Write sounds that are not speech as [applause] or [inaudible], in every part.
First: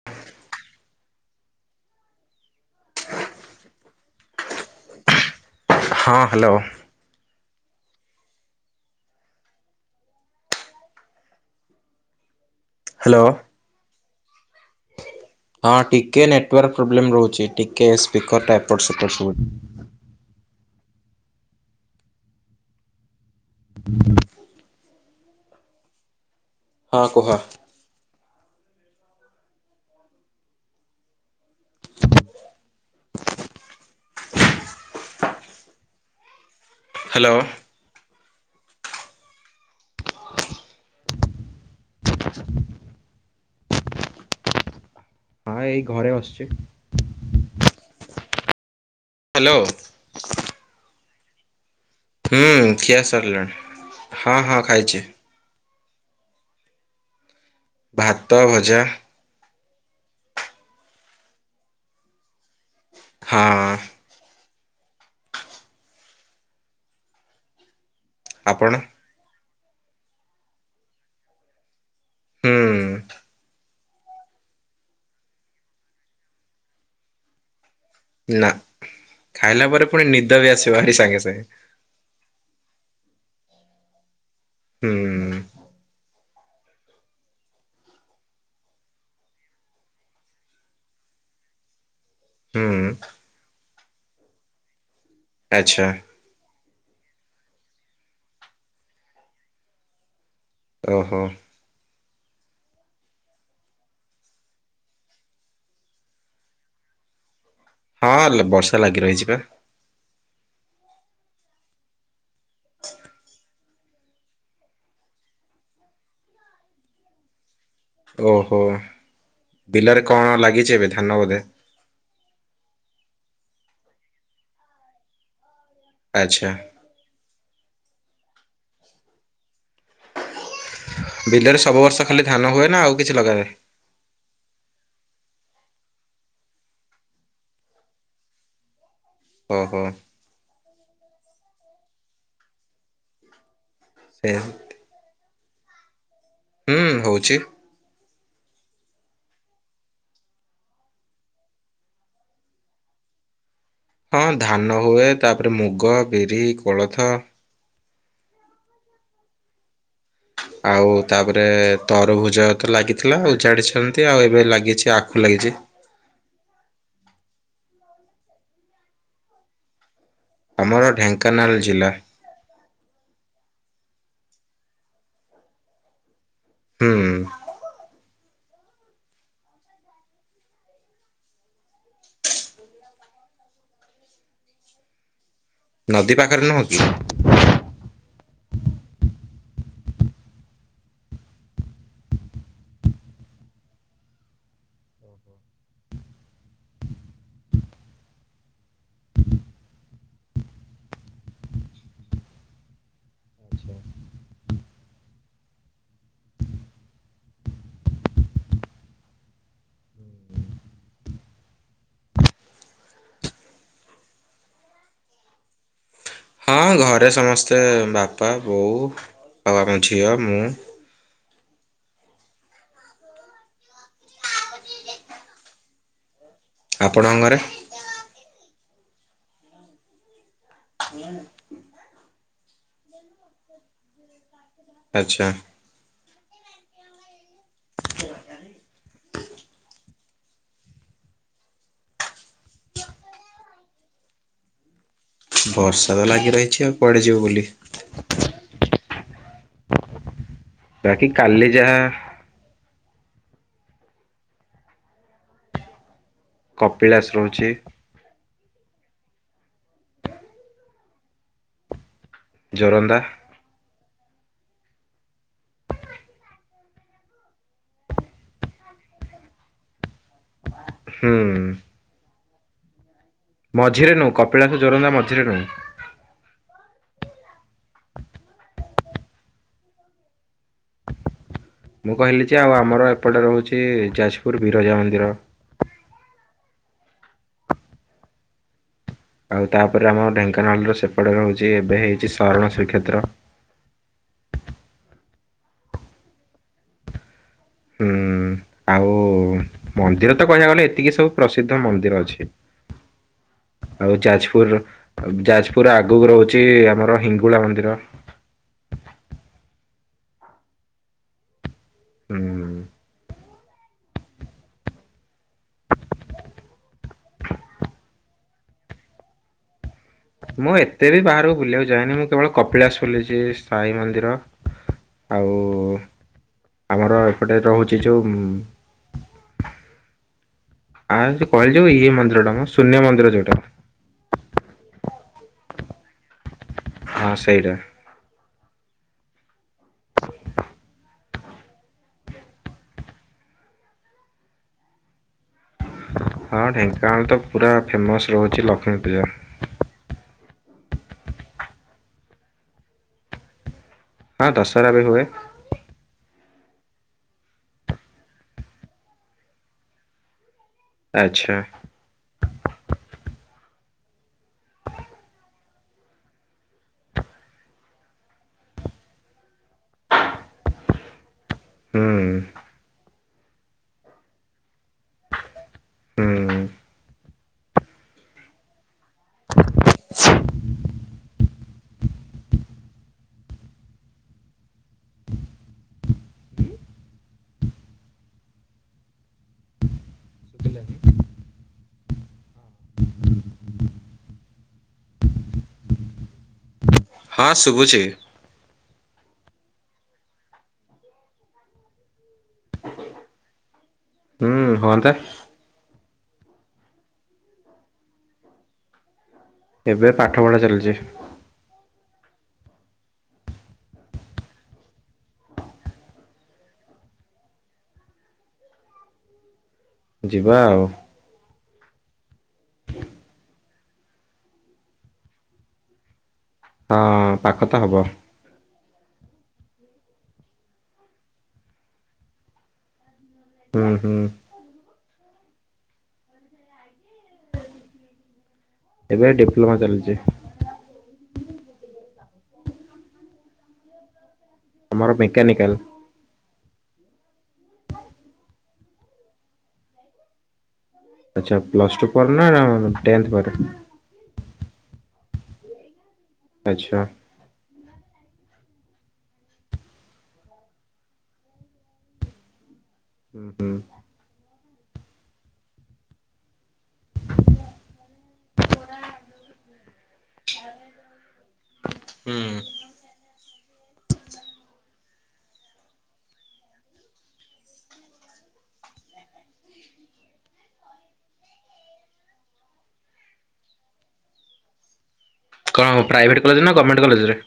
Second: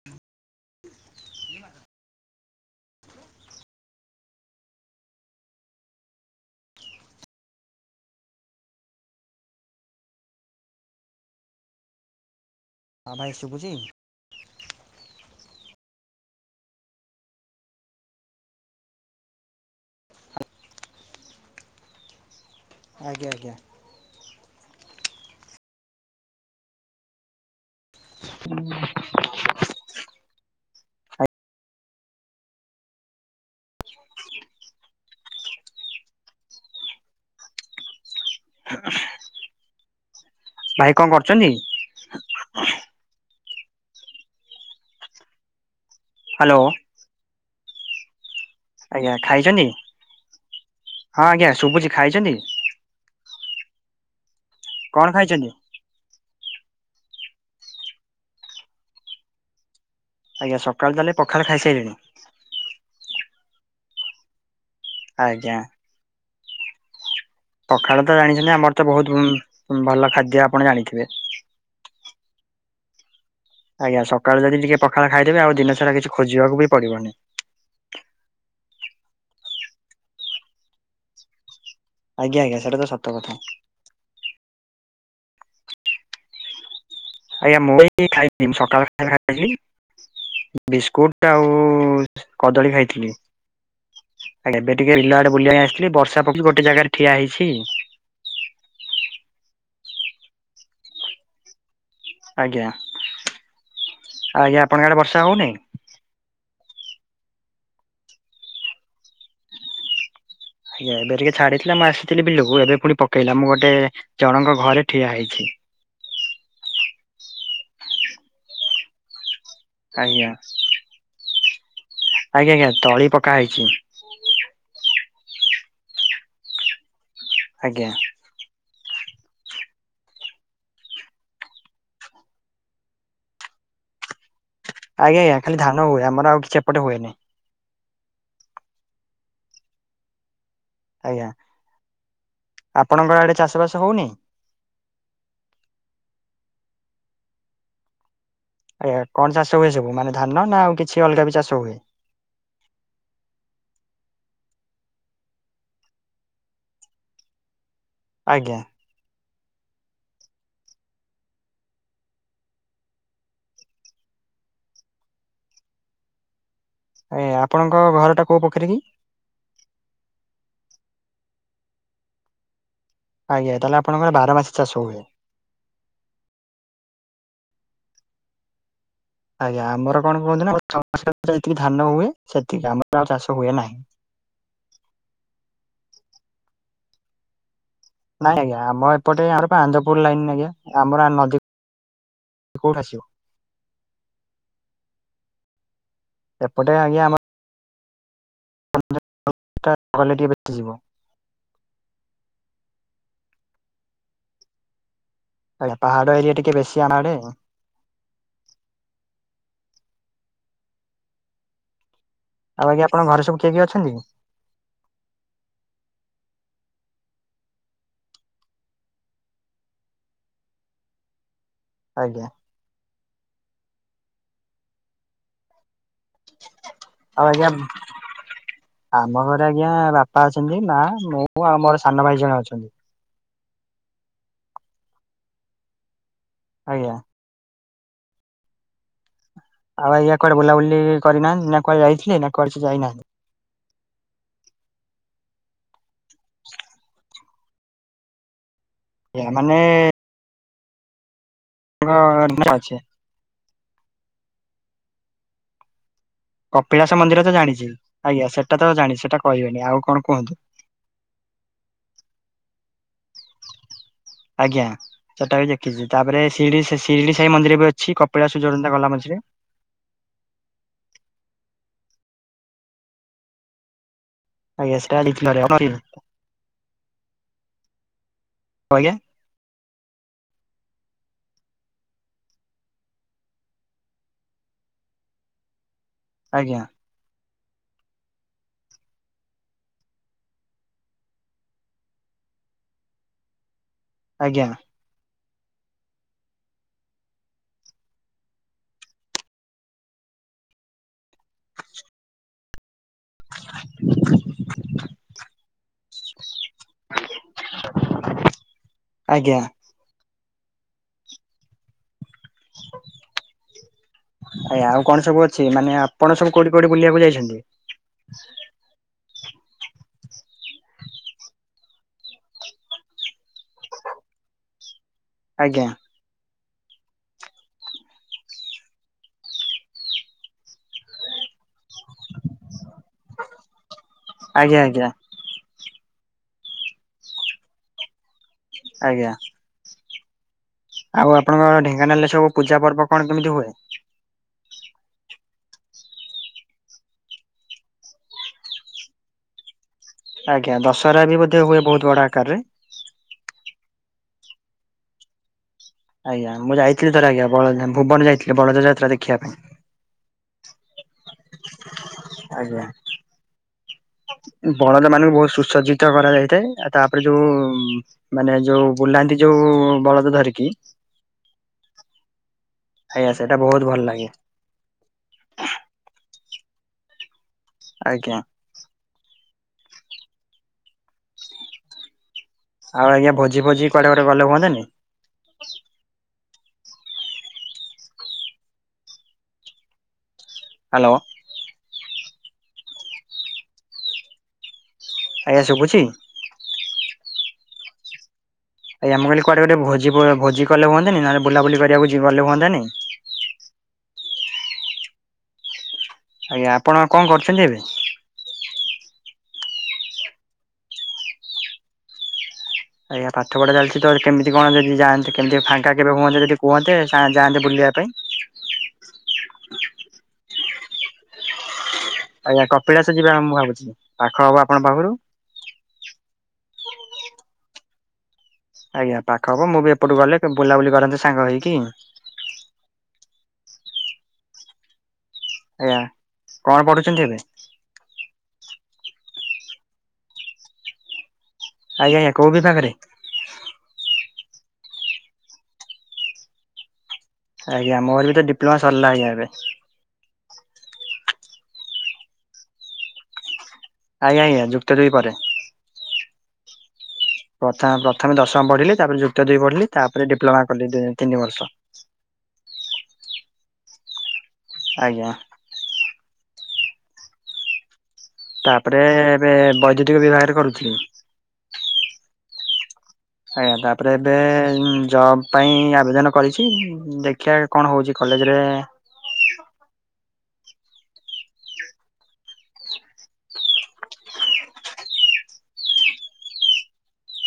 [unintelligible] ହଁ, ହାଲୋ। ହଁ ହ୍ୟାଲୋ। ଭାଇ ଶୁବୁଚି? ହଁ ଟିକେ ନେଟୱାର୍କ ପ୍ରୋବ୍ଲେମ୍ ରହୁଚି, ଟିକେ ସ୍ପିକର ଟା ଏପଟ୍ ସେପଟ୍ ଶୁବୁ ଆଜ୍ଞା ଆଜ୍ଞା। [unintelligible] ହଁ କୁହ? [unintelligible] [unintelligible] ହାଲୋ। [unintelligible] ଭାଇ କଣ କରୁଚନ୍ତି? [unintelligible] ହଁ ଏଇ ଘରେ ବସି ହାଲୋ। ଆଜ୍ଞା ହ୍ୟାଲୋ ଖାଇଚନ୍ତି, ହଁ ଆଜ୍ଞା ଶୁବୁଚି, ଖାଇଚନ୍ତି? ଖି୍ଆ ସରିଲାଣି। ହଁ ହଁ। ଖାଇଛି। କଣ ଖାଇଚନ୍ତି? ଭାତ, ଭଜା। ଆଜ୍ଞା, ସକାଳେ ତାହେଲେ ପଖାଳ ଖାଇ ସାଇଲେଣି? ହଁ। ଆଜ୍ଞା। ପଖାଳ ତ ଜାଣିଚନ୍ତି, ଆପଣ ଆମର ତ ବହୁତ ଉ ଭଲ ଖାଦ୍ୟ ଆପଣ ଜାଣିଥିବେ? ହୁଁ। ଆଜ୍ଞା, ସକାଳେ ଯଦି ଟିକେ ପଖାଳ ଖାଇଦେବେ, ଆଉ ଦିନ ସାରା କିଛି ଖୋଜିବାକୁ ବି ପଡିବନି। ନା, ଖାଇଲା ପରେ ପୁଣି ନିଦ ବି ଆସିବ ଭାରି ସାଙ୍ଗେ ସାଙ୍ଗେ। ଆଜ୍ଞା ଆଜ୍ଞା ସେଟା ତ ସତ କଥା। ହୁଁ। ଆଜ୍ଞା ମୁଁ ଏଇ [unintelligible] ସକାଳ ଖାଇବା ଖାଇଛି ବିସ୍କୁଟ ଆଉ ହୁଁ କଦଳୀ ଖାଇଥିଲି। ଆ ଏବେ ଟିକେ ବିଲ ଆଡେ ବୁଲିବା ପାଇଁ ଆଚ୍ଛା। ଆସିଥିଲି ବର୍ଷା ପକଉଚି ଗୋଟେ ଜାଗାରେ ଠିଆ ହେଇଛି। ଓହୋ। ଆଜ୍ଞା। ଆଜ୍ଞା ଆପଣଙ୍କ ଆଡେ ବର୍ଷା ହଉନି? ହଁ ଲୋ ବର୍ଷା ଲାଗି ରହିଛି ବା। ଆଜ୍ଞା। ଏବେ ଟିକେ ଛାଡିଥିଲା ମୁଁ ଆସିଥିଲି ବିଲକୁ ଏବେ ପୁଣି ପକେଇଲା ମୁଁ ଗୋଟେ ଗୋଟେ ଜଣଙ୍କ ଘରେ ଠିଆ ହେଇଛି। ଓହୋ ବିଲରେ ଆଜ୍ଞା କଣ ଲାଗିଛି ଏବେ ଧାନ ବୋଧେ? ଆଜ୍ଞା ଆଜ୍ଞା ତଳି ପକା ହେଇଛି। ଆଚ୍ଛା। ଆଜ୍ଞା। ବିଲରେ ସବୁ ବର୍ଷ ଖାଲି ଧାନ ହୁଏ ନା ଆଉ କିଛି ଲଗା ହୁଏ? ଆଜ୍ଞା ଆଜ୍ଞା ଖାଲି ଧାନ ହୁଏ। ଆମର ଆଉ କିଛି ଏପଟେ ହୁଏନି। ଓହୋ। ଆଜ୍ଞା। ଆପଣଙ୍କ ଆଡେ ଚାଷ ବାସ ହଉନି? ଏହା ହୁଁ ହଉଛି। ଆଜ୍ଞା। କଣ ଚାଷ ହୁଏ ସବୁ ମାନେ ଧାନ ନା ଆଉ କିଛି ଅଲଗା ବି ଚାଷ ହୁଏ? ହଁ ଧାନ ହୁଏ। ତାପରେ ମୁଗ, ବିରି, କୋଳଥ ଆଜ୍ଞା। ଆଉ ତାପରେ ତରଭୁଜ ତ ଲାଗିଥିଲା ଉଜାଡିଛନ୍ତି ଆଉ ଏବେ ଲାଗିଛି ଆଖୁ ଲାଗିଛି। ଏ ଆପଣଙ୍କ ଘରଟା କୋଉ ପୋଖରୀ କି? ଆମର ଘର ଢେଙ୍କାନାଳ ଜିଲ୍ଲା। ଆଜ୍ଞା ତାହେଲେ ଆପଣଙ୍କର ବାର ମାସି ଚାଷ ହୁଏ? ହୁଁ। ଆଜ୍ଞା ଆମର କଣ କୁହନ୍ତୁ ନା [unintelligible] ଧାନ ହୁଏ ସେତିକି ଆମର ଆଉ ଚାଷ ହୁଏ ନାହିଁ। ନଦୀ ପାଖରେ ନୁହଁ କି? ନାଇଁ ଆଜ୍ଞା ଆମ ଏପଟେ ଆମର ଆନ୍ଦପୁର ଲାଇନ ଆଜ୍ଞା ଆମର ନଦୀ କୋଉଠି ଆସିବ? ଏପଟେ ଆଜ୍ଞା ଆମ [unintelligible] ଆଜ୍ଞା ପାହାଡ ଏରିଆ ଟିକେ ବେଶୀ ଆମ ଆଡେ। ଆଉ ଆଜ୍ଞା ଆପଣ ଘରେ ସବୁ କିଏ କିଏ ଅଛନ୍ତି? ହଁ ଘରେ ସମସ୍ତେ ବାପା ବୋଉ ଆଉ ଆମ ଝିଅ ମୁଁ ଆଜ୍ଞା। ଆପଣଙ୍କ ଆଉ ଘରେ? ଆଜ୍ଞା ଆମ ଘରେ ଆଜ୍ଞା ବାପା ବାପା ଅଛନ୍ତି। ମା ମୁଁ ଆଉ ମୋର ସାନ ଭାଇ ଜଣେ ଅଛନ୍ତି। ଆଚ୍ଛା। ଆଜ୍ଞା। [unintelligible] ଆଉ ଆଜ୍ଞା କୁଆଡ ବୁଲାବୁଲି କରିନାହାନ୍ତି ନା କୁଆଡେ ଯାଇଥିଲେ ନା କୁଡେ ସେ ଯାଇନାହାନ୍ତି? ବର୍ଷା ତ ଲାଗି ରହିଛି ଆଉ କୁଆଡ଼େ ଯିବୁ ବୁଲି। ଆଜ୍ଞା ମାନେ ବାକି କାଲି ଯାହା। [unintelligible] କପିଳାସ ମନ୍ଦିର ତ ଜାଣିଛି ଆଜ୍ଞା ସେଟା ତ ଜାଣିଛି ସେଟା କହିବେନି ଆଉ କଣ କୁହନ୍ତୁ। ଜୋରନ୍ଦା। ଆଜ୍ଞା ସେଟା ବି ଦେଖିଛି, ତାପରେ ଶିଡି- ଶିରିଡି ସାହି ମନ୍ଦିର ବି ଅଛି କପିଳା ଜୋରନ୍ନ୍ଦା ଗଲା ମଝିରେ। ହୁଁ -ଉଁ। ମଝିରେ ନୁହଁ କପିଳାସ ଆଜ୍ଞା ଜୋରନ୍ଦା ସେଟା ମଝିରେ ନୁଁ ଆଜ୍ଞା କଁ ଆଜ୍ଞା। ମୁଁ କହିଲି ଯେ ଆଉ ଆମର ଏପଟେ ରହୁଛି ଯାଜପୁର ବିରଜା ମନ୍ଦିର। ଆଜ୍ଞା। ଆଉ ତାପରେ ଆମ ଢେଙ୍କାନାଳ ର ସେପଟେ ରହୁଛି, ଏବେ ହେଇଛି ଶରଣ ଶ୍ରୀକ୍ଷେତ୍ର। ଆଜ୍ଞା। ହୁଁ ଆଉ ମନ୍ଦିର ତ କହିବାକୁ ଗଲେ ଏତିକି ସବୁ। ପ୍ରସିଦ୍ଧ ମନ୍ଦିର ଅଛି। ଆଉ ଯାଜପୁର, ଯାଜପୁର ଆଗକୁ ରହୁଛି ଆମର ହିଙ୍ଗୁଳା ମନ୍ଦିର। ଆଜ୍ଞା। ହୁଁ -ଉଁ-ଉ। । ଆଜ୍ଞା ଆଉ କଣ ସବୁ ଅଛି, ମାନେ ଆପଣ ସବୁ କୋଉଠି କୋଉଠି ବୁଲିବାକୁ ଯାଇଛନ୍ତି? ମୁଁ ଏତେ ବି ବାହାରକୁ ବୁଲିବାକୁ ଯାଏନି, ମୁଁ କେବଳ କପିଳାସ ବୁଲିଛି ସାଇ ମନ୍ଦିର। ଆଉ ଆଜ୍ଞା। ଆମର ଏପଟେ ରହୁଛି ଯୋଉ ଆଉ ସେ କହିଲି ଯୋଉ ଇଏ ମନ୍ଦିର ଟା ମ ଶୂନ୍ୟ ମନ୍ଦିର ଯୋଉଟା। ଆଜ୍ଞା ଆଜ୍ଞା। ହଁ ସେଇଟା। ଆଜ୍ଞା। ଆଉ ଆପଣଙ୍କ ଢେଙ୍କାନାଳ ରେ ସବୁ ପୂଜା ପର୍ବ କଣ କେମିତି ହୁଏ? ହଁ ଢେଙ୍କାନାଳ ତ ପୁରା ଫେମସ୍ ରହୁଛି ଲକ୍ଷ୍ମୀ ପୂଜା। ଆଜ୍ଞା ଦଶହରା ବି ବୋଧେ ହୁଏ ବୋହୁତ୍ ବଡ ଆକାରେ। ହଁ ଦଶରା ବି ହୁଏ। ଆଜ୍ଞା ମୁଁ ଯାଇଥିଲି ଥରେ ଆଜ୍ଞା ବଳଝାମ ଭୁବନ ଯାଇଥିଲି ବଳଦ ଯାତ୍ରା ଦେଖିବା ପାଇଁ। ଆଚ୍ଛା। ଆଜ୍ଞା। ବଳଦ ମାନଙ୍କୁ ବହୁତ୍ ସୁସଜ୍ଜିତ କରାଯାଇଥାଏ। ତାପରେ ଯୋଉଁ ମାନେ ଯୋଉ ବୁଲାନ୍ତି ଯୋଉଁ ବଳଦ ଧରିକି। ହୁଁ -ଉଁ ଆଜ୍ଞା ସେଟା ବହୁତ୍ ଭଲ ଲାଗେ। ହୁଁ-ହୁଁ। ଆଜ୍ଞା। [inaudible] ଆଉ ଆଜ୍ଞା ଭୋଜି ଭୋଜି କୁଆଡେ ଗୋଟେ ଗଲେ ହୁଅନ୍ତାନି। ହାଲୋ। ଆଜ୍ଞା ଶୁଭୁଛି? ହଁ ଶୁଭୁଛି। ଆଜ୍ଞା। ମୁଁ କହିଲି କୁଆଡେ ଗୋଟେ ଭୋଜି ଭୋ ଭୋଜି କଲେ ହୁଅନ୍ତାନି, ନହେଲେ ବୁଲାବୁଲି କରିବାକୁ ଯି ଗଲେ ହୁଅନ୍ତାନି? ହୁଁ ହୁଅନ୍ତା। ଆଜ୍ଞା। ଆପଣ କଣ କରୁଛନ୍ତି ଏବେ? ଏବେ ପାଠପଢ଼ା ଚାଲିଚି। ଆଜ୍ଞା ପାଠ ପଢା ଚାଲିଚି ତ କେମିତି କଣ ଯଦି ଯାଆନ୍ତେ କେମତି ଫାଙ୍କା କେବେ ହୁଅନ୍ତେ ଯଦି କୁହନ୍ତେ ଯା ଯାଆନ୍ତେ ବୁଲିବା ପାଇଁ। ଯିବା ଆଉ। ଆଜ୍ଞା। କପିଳାସ ଯିବା ମୁଁ ଭାବୁଚି। ପାଖ ହବ ଆପଣଙ୍କ ପାଖରୁ। ହଁ ପାଖ ତ ହବ। ଆଜ୍ଞ। ପାଖ ହବ ମୁଁ ବି ଏପଟୁ ଗଲେ ବୁଲାବୁଲି କରନ୍ତେ ସାଙ୍ଗ ହେଇକି। ହୁଁ ହୁଁ। ଆଜ୍ଞା। କଣ ପଢୁଛନ୍ତି ଏବେ? ଏବେ ଡିପ୍ଲୋମା ଚାଲିଚି। ଆଜ୍ଞା ଆଜ୍ଞା। କୋଉ ବିଭାଗରେ? ଆମର ମେକାନିକାଲ୍। ଆଜ୍ଞା। ମୋର ବି ତ ଡିପ୍ଲୋମା ସରିଲା ଆଜ୍ଞା ଏବେ। ଆଚ୍ଛା। ପ୍ଲସ ଟୁ ପରେ ନା ଟେନ୍ଥ ପରେ? ଆଜ୍ଞା ଆଜ୍ଞା ଯୁକ୍ତଦୁଇ ପରେ। ଆଚ୍ଛା। ପ୍ରଥା ପ୍ରଥମେ ଦଶମ ପଢିଲି। ତାପରେ ଯୁକ୍ତ ଦୁଇ ପଢିଲି ତାପରେ ଡିପ୍ଲୋମା କଲି ଦି ତିନି ବର୍ଷ। ହୁଁ। ଆଜ୍ଞା। ତାପରେ ଏବେ ବୈଦ୍ୟୁତିକ ବିଭାଗରେ କରୁଥିଲି। ହୁଁ। ଆଜ୍ଞା। ତାପରେ ଏବେ ଉଁ ଜବ୍ ପାଇଁ ଆବେଦନ କରିଚି, ଦେଖିବା କଣ ହେଉଛି କଲେଜରେ କଣ ପ୍ରାଇଭେଟ୍ କଲେଜ ନା ଗମେଣ୍ଟ କଲେଜରେ?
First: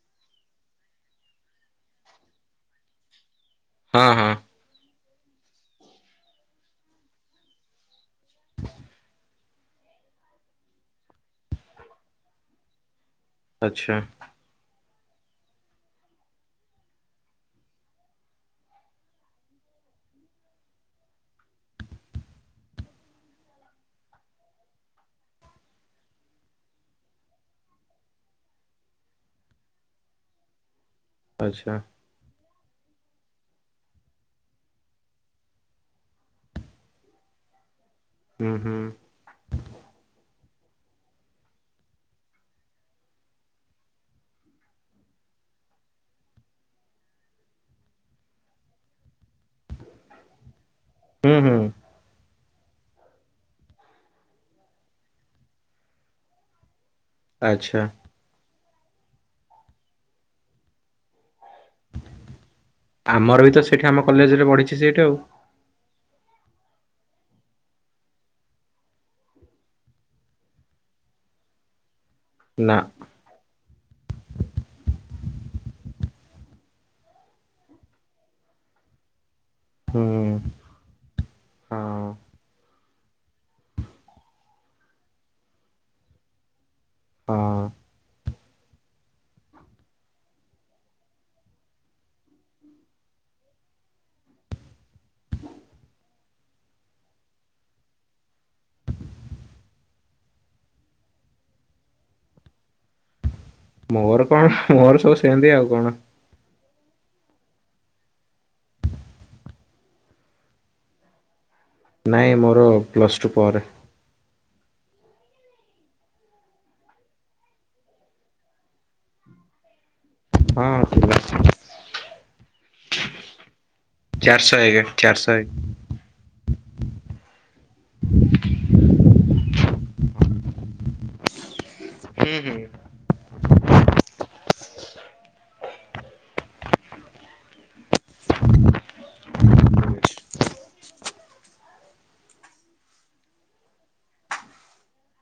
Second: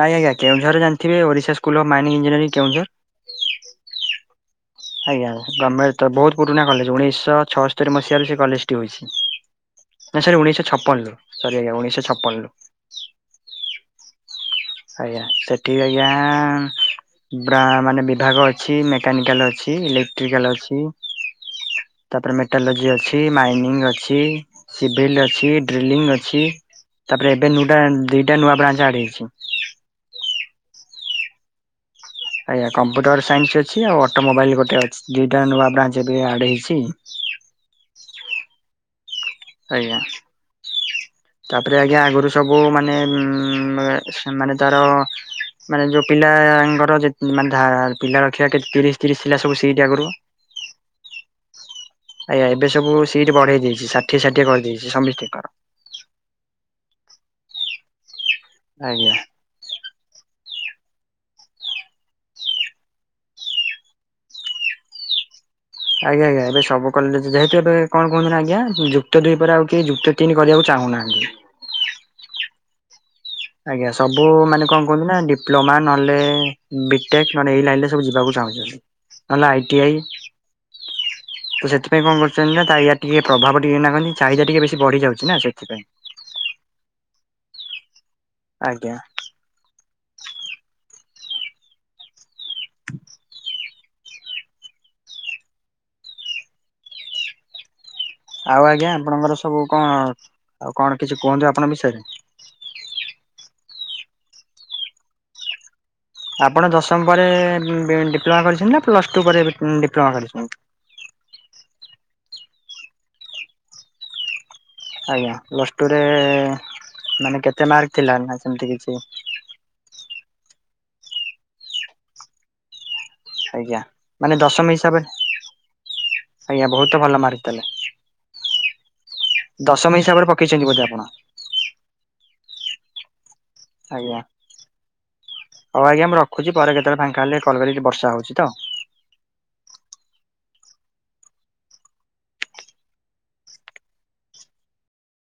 ନାଇଁ ଆଜ୍ଞା, କେଉଁଝର ଜାଣିଥିବେ Odisha school of mining engineering Keonjhar. ହଁ ହଁ। ଆଜ୍ଞା। ଗମେଣ୍ଟ ତ ବହୁତ୍ ପୁରୁଣା କଲେଜ, ଉଣେଇଶହ ଛଅସ୍ତରି ମସିହାରୁ ସେ କଲେଜ ଟି ହୋଇଛି। ନାଁ ସାର୍ ଉଣେଇଶହ ଛପନ ରୁ ସରି ଆଜ୍ଞା ଉଣେଇଶ ଛପନରୁ। ଆଚ୍ଛା। ଆଜ୍ଞା। ସେଠି ଆଜ୍ଞା ବ୍ରା ମାନେ ବିଭାଗ ଅଛି ମେକାନିକାଲ୍ ଅଛି ଇଲେକ୍ଟ୍ରିକାଲ୍ ଅଛି। ତାପରେ ମେଟାଲୋଜି ଅଛି ମାଇନିଂ ଅଛି। ସିଭିଲ୍ ଅଛି ଡ୍ରିଲିଂ ଅଛି। ତାପରେ ଏବେ ନୂଟା ଦିଟା ନୂଆ ବ୍ରାଞ୍ଚ ଆଡ୍ ହେଇଛି। ଆଚ୍ଛା। ଆଜ୍ଞା। କମ୍ପ୍ୟୁଟର ସାଇନ୍ସ ଅଛି, ଆଉ ଅଟୋମୋବାଇଲ ଗୋଟେ ଅଛି ଦିଇଟା ନୂଆ ବ୍ରାଞ୍ଚ ଏବେ ଆଡ୍ ହେଇଛି। ଉଁ ହୁଁ। ଆଜ୍ଞା। ତାପରେ ଆଜ୍ଞା ଆଗରୁ ସବୁ ମାନେ ଉମ୍ ମାନେ ତାର ମାନେ ଯୋଉ ପିଲାଙ୍କର ମାନେ ଧା ପିଲା ରଖିବା ତିରିଶ ତିରିଶ ଥିଲା ସବୁ ସିଟ୍ ଆଗରୁ। ହୁଁ ହୁଁ। ଆଜ୍ଞା। ଏବେ ସବୁ ସିଟ୍ ବଢେଇ ଦେଇଚି ଷାଠିଏ ଷାଠିଏ କରିଦେଇଚି ସମସ୍ତିଙ୍କର। ଆଚ୍ଛା। ଆଜ୍ଞା। ଆମର ବି ତ ସେଇଠି ଆମ କଲେଜରେ ବଢିଛି ସିଟ୍ ଆଉ। ଆଜ୍ଞା ଆଜ୍ଞା ଏ ସବୁ କଲେଜ ଯେହେତୁ ଏବେ କଣ କୁହନ୍ତୁ ଆଜ୍ଞା ଯୁକ୍ତ ଦୁଇ ପରେ ଆଉ ଯୁକ୍ତ ଦୁଇ କରିବାକୁ ଚାହୁଁନାହାନ୍ତି। ନା। ଆଜ୍ଞା ସବୁ ମାନେ କଣ କୁହନ୍ତି ନା ଡିପ୍ଲୋମା ନହେଲେ ବିଟେକ୍ ନହେଲେ ଏଇ ଲାଇନ୍ ରେ ସବୁ ଯିବାକୁ ଚାହୁଁଛନ୍ତି। ନହେଲେ ଆଇଟିଆଇ। ହୁଁ ତ ହଁ ସେଥିପାଇଁ କଣ କରୁଛନ୍ତି ନା ୟାର ଟିକେ ପ୍ରଭାବ ଟିକେ ଏଇନା ଚାହିଦା ଟିକେ ବେଶୀ ବଢି ଯାଉଛି ନା ସେଥିପାଇଁ। ହଁ। ଆଜ୍ଞା। [unintelligible] ଆଉ ଆଜ୍ଞା ଆପଣଙ୍କର ସବୁ କଣ ଆଉ କଣ କିଛି କୁହନ୍ତୁ ଆପଣଙ୍କ ବିଷୟରେ? ମୋର କଣ ମୋର ସବୁ ସେନ୍ତି ଆଉ କଣ। ଆପଣ ଦଶମ ପରେ ଡିପ୍ଲୋମା କରିଛନ୍ତି ନା ପ୍ଲସ ଟୁ ପରେ ଡିପ୍ଲୋମା କରିଛନ୍ତି? ନାଇଁ ମୋର ପ୍ଲସ୍ ଟୁ ପରେ। ଆଜ୍ଞା ପ୍ଲସ୍ ଟୁରେ ମାନେ କେତେ ମାର୍କ ଥିଲା ନା ସେମତି କିଛି? ହଁ। ଥିଲା ଆଜ୍ଞା ମାନେ ଚାରିଶହ ଦଶମ ଏକ ଚାରିଶହ ହିସାବରେ ଆଜ୍ଞା ବହୁତ ଭଲ ମାର୍କ ଥିଲା। ଦଶମ ହିସାବରେ ପକେଇଛନ୍ତି ବୋଧେ ଆପଣ? ହୁଁ ହୁଁ। ଆଜ୍ଞା। ହଉ ଆଜ୍ଞା ମୁଁ ରଖୁଛି ପରେ କେତେବେଳେ ଫାଙ୍କା ହେଲେ କଲ କରିବି ବର୍ଷା ହଉଛି ତ। ହୁଁ